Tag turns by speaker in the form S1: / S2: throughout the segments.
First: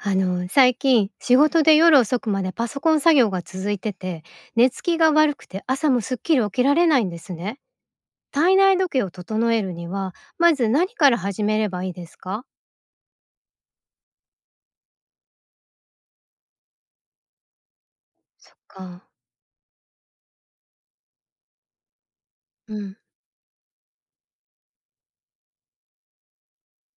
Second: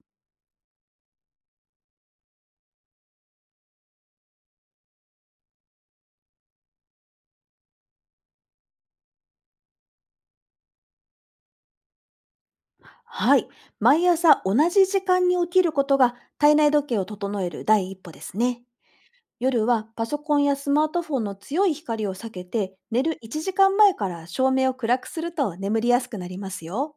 S1: 最近仕事で夜遅くまでパソコン作業が続いてて、寝つきが悪くて朝もすっきり起きられないんですね。体内時計を整えるには、まず何から始めればいいですか？
S2: はい。毎朝同じ時間に起きることが体内時計を整える第一歩です
S1: そっ
S2: ね。
S1: か。
S2: 夜はパソコンやスマートフォンの強い光を避けて、
S1: うん。
S2: 寝る1時間前から照明を暗くすると眠りやすくなりますよ。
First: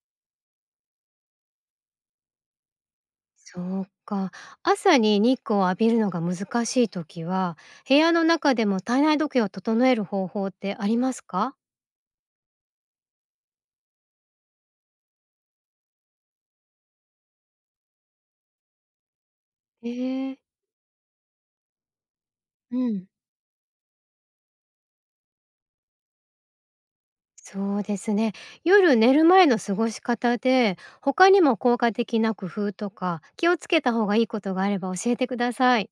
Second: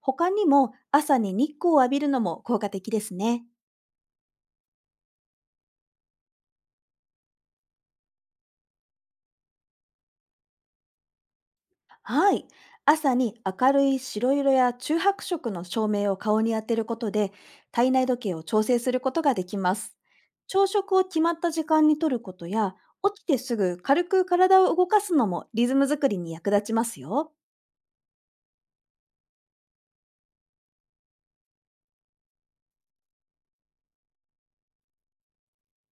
S2: 他にも、朝に日光を浴びるのも効果的ですね。
S1: そうか。朝に日光を浴びるのが難しい時は、部屋の中でも体内時計を整える方法ってありますか？
S2: はい。朝に明るい白色や中白色の照明を顔に当てることで、体内時計を調整することができま
S1: え
S2: す。
S1: えー。
S2: 朝食を決まった時間にとることや、
S1: うん。
S2: 起きてすぐ軽く体を動かすのもリズム作りに役立ちますよ。
S1: そうですね。夜寝る前の過ごし方で、他にも効果的な工夫とか、気をつけた方がいいことがあれば教えてください。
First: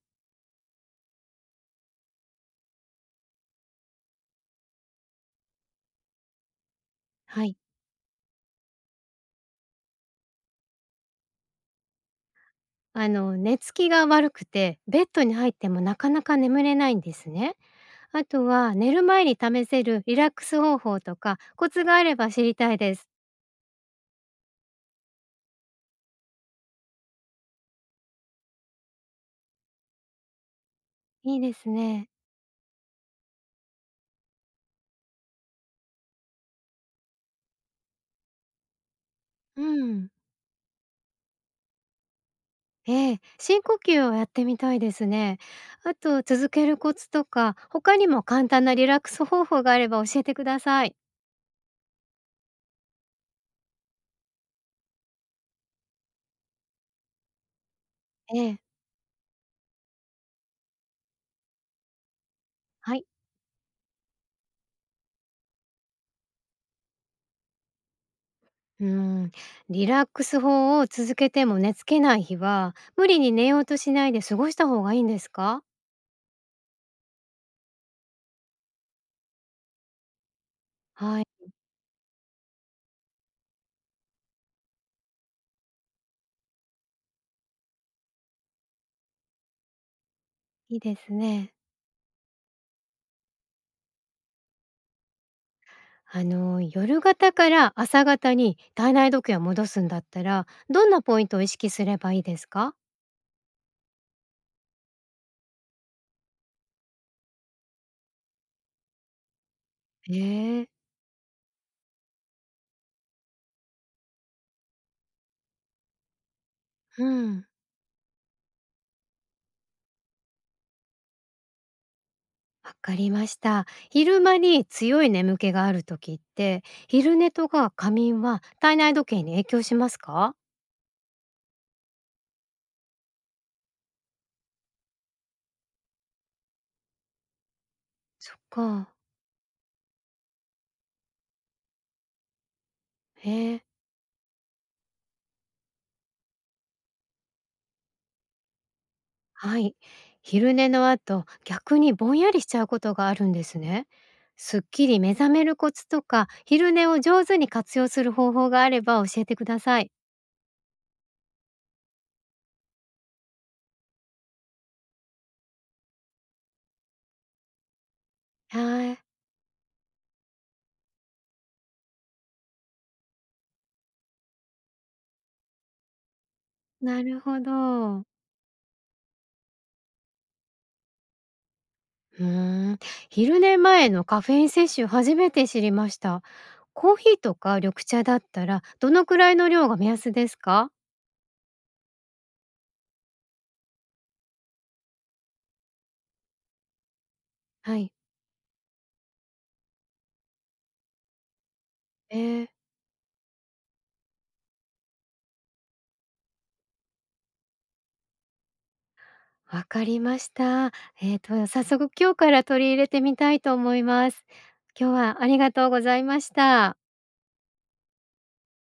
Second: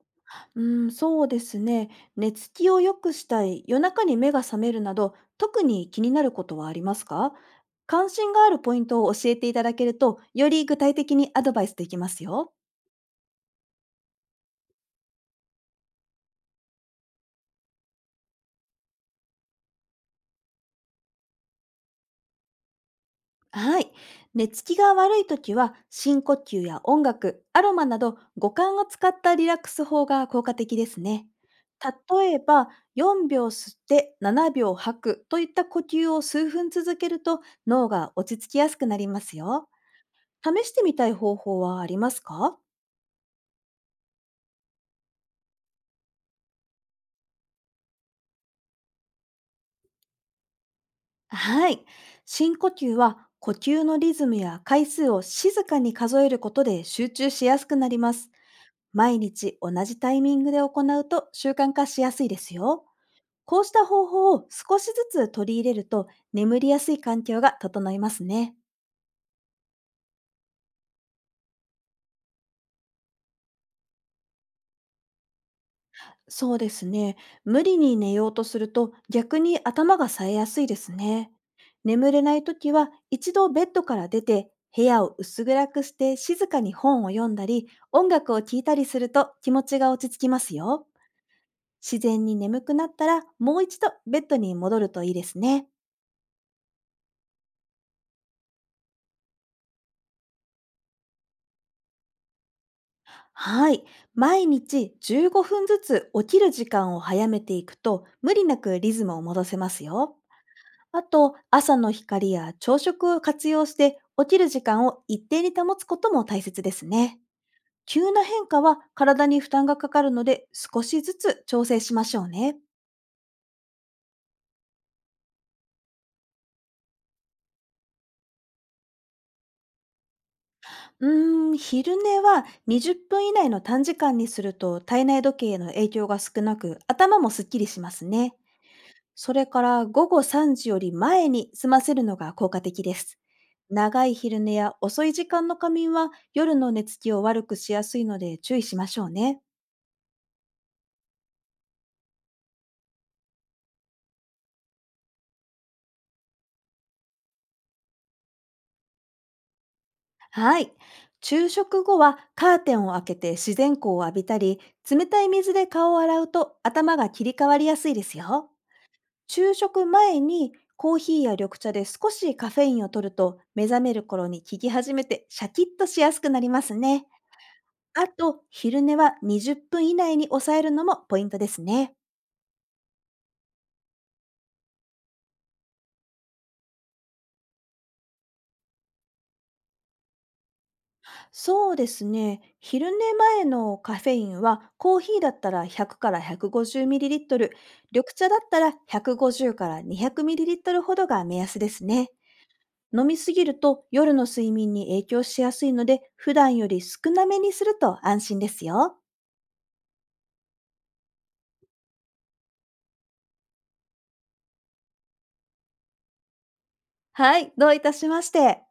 S2: うん、そうですね。寝つきを良くしたい、夜中に目が覚めるなど、特に気になることはありますか？
S1: はい。
S2: 関心があるポイントを教えていただけると、より具体的にアドバイスできますよ。
S1: 寝つきが悪くて、ベッドに入ってもなかなか眠れないんですね。あとは、寝る前に試せるリラックス方法とか、コツがあれば知りたいです。
S2: はい。寝つきが悪いときは、深呼吸や音楽、アロマなど五感を使ったリラックス法が効果的ですね。
S1: いいですね。
S2: 例えば、4秒吸って7秒吐くといった呼吸を数分続けると、脳が落ち着きやすくなります
S1: う
S2: よ。
S1: ん。
S2: 試してみたい方法はありますか？
S1: ええ、深呼吸をやってみたいですね。あと、続けるコツとか、他にも簡単なリラックス方法があれば教えてください。
S2: はい。深呼吸は、呼吸のリズムや回数を静かに数えることで集中しやすくなります。
S1: ええ、
S2: 毎日同じタイミングで行うと習慣化しやすいですよ。
S1: はい。
S2: こうした方法を少しずつ取り入れると、眠りやすい環境が整いますね。
S1: うーん、リラックス法を続けても寝付けない日は、無理に寝ようとしないで過ごした方がいいんですか？
S2: そうですね。無理に寝ようとすると、逆に頭が冴えやすいです
S1: はい、
S2: ね。眠れない時は、一度ベッドから出て部屋を薄暗くして、静かに本を読んだり音楽を聴いたりすると気持ちが落ち着きます
S1: いい
S2: よ。
S1: ですね。
S2: 自然に眠くなったら、もう一度ベッドに戻るといいですね。
S1: 夜型から朝型に体内時計を戻すんだったら、どんなポイントを意識すればいいですか？
S2: はい。毎日15分ずつ起きる時間を早めていくと、無理なくリズムを戻せますよ。
S1: ええ、
S2: あと、朝の光や朝食を活用して、起きる時間を一定に保つことも大切です
S1: う
S2: ね。
S1: ん、
S2: 急な変化は体に負担がかかるので、少しずつ調整しましょうね。
S1: わかりました。昼間に強い眠気がある時って、昼寝とか仮眠は体内時計に影響しますか？
S2: うーん、昼寝は20分以内の短時間にすると体内時計への影響が少なく、頭もすっきりします
S1: そ
S2: ね。
S1: っか。
S2: それから、午後3時より前に済ませるのが効果的です。
S1: へえ。
S2: 長い昼寝や遅い時間の仮眠は夜の寝つきを悪くしやすいので、注意しましょうね。
S1: はい。昼寝の後、逆にぼんやりしちゃうことがあるんですね。すっきり目覚めるコツとか、昼寝を上手に活用する方法があれば教えてください。
S2: はい。昼食後はカーテンを開けて自然光を浴びたり、冷たい水で顔を洗うと頭が切り替わりやすいですよ。
S1: はい、
S2: 昼食前にコーヒーや緑茶で少しカフェインを取ると、目覚める頃に効き始めてシャキッとしやすくなります
S1: な
S2: ね。
S1: るほど。
S2: あと、昼寝は20分以内に抑えるのもポイントですね。
S1: うーん、昼寝前のカフェイン摂取初めて知りました。コーヒーとか緑茶だったら、どのくらいの量が目安ですか？
S2: そうですね。昼寝前のカフェインは、コーヒーだったら100から150ミリリットル、
S1: はい。
S2: 緑茶だったら150から200ミリリットルほどが目安ですね。
S1: えー、
S2: 飲みすぎると夜の睡眠に影響しやすいので、普段より少なめにすると安心ですよ。
S1: わかりました。早速今日から取り入れてみたいと思います。今日はありがとうございました。
S2: はい、どういたしまして。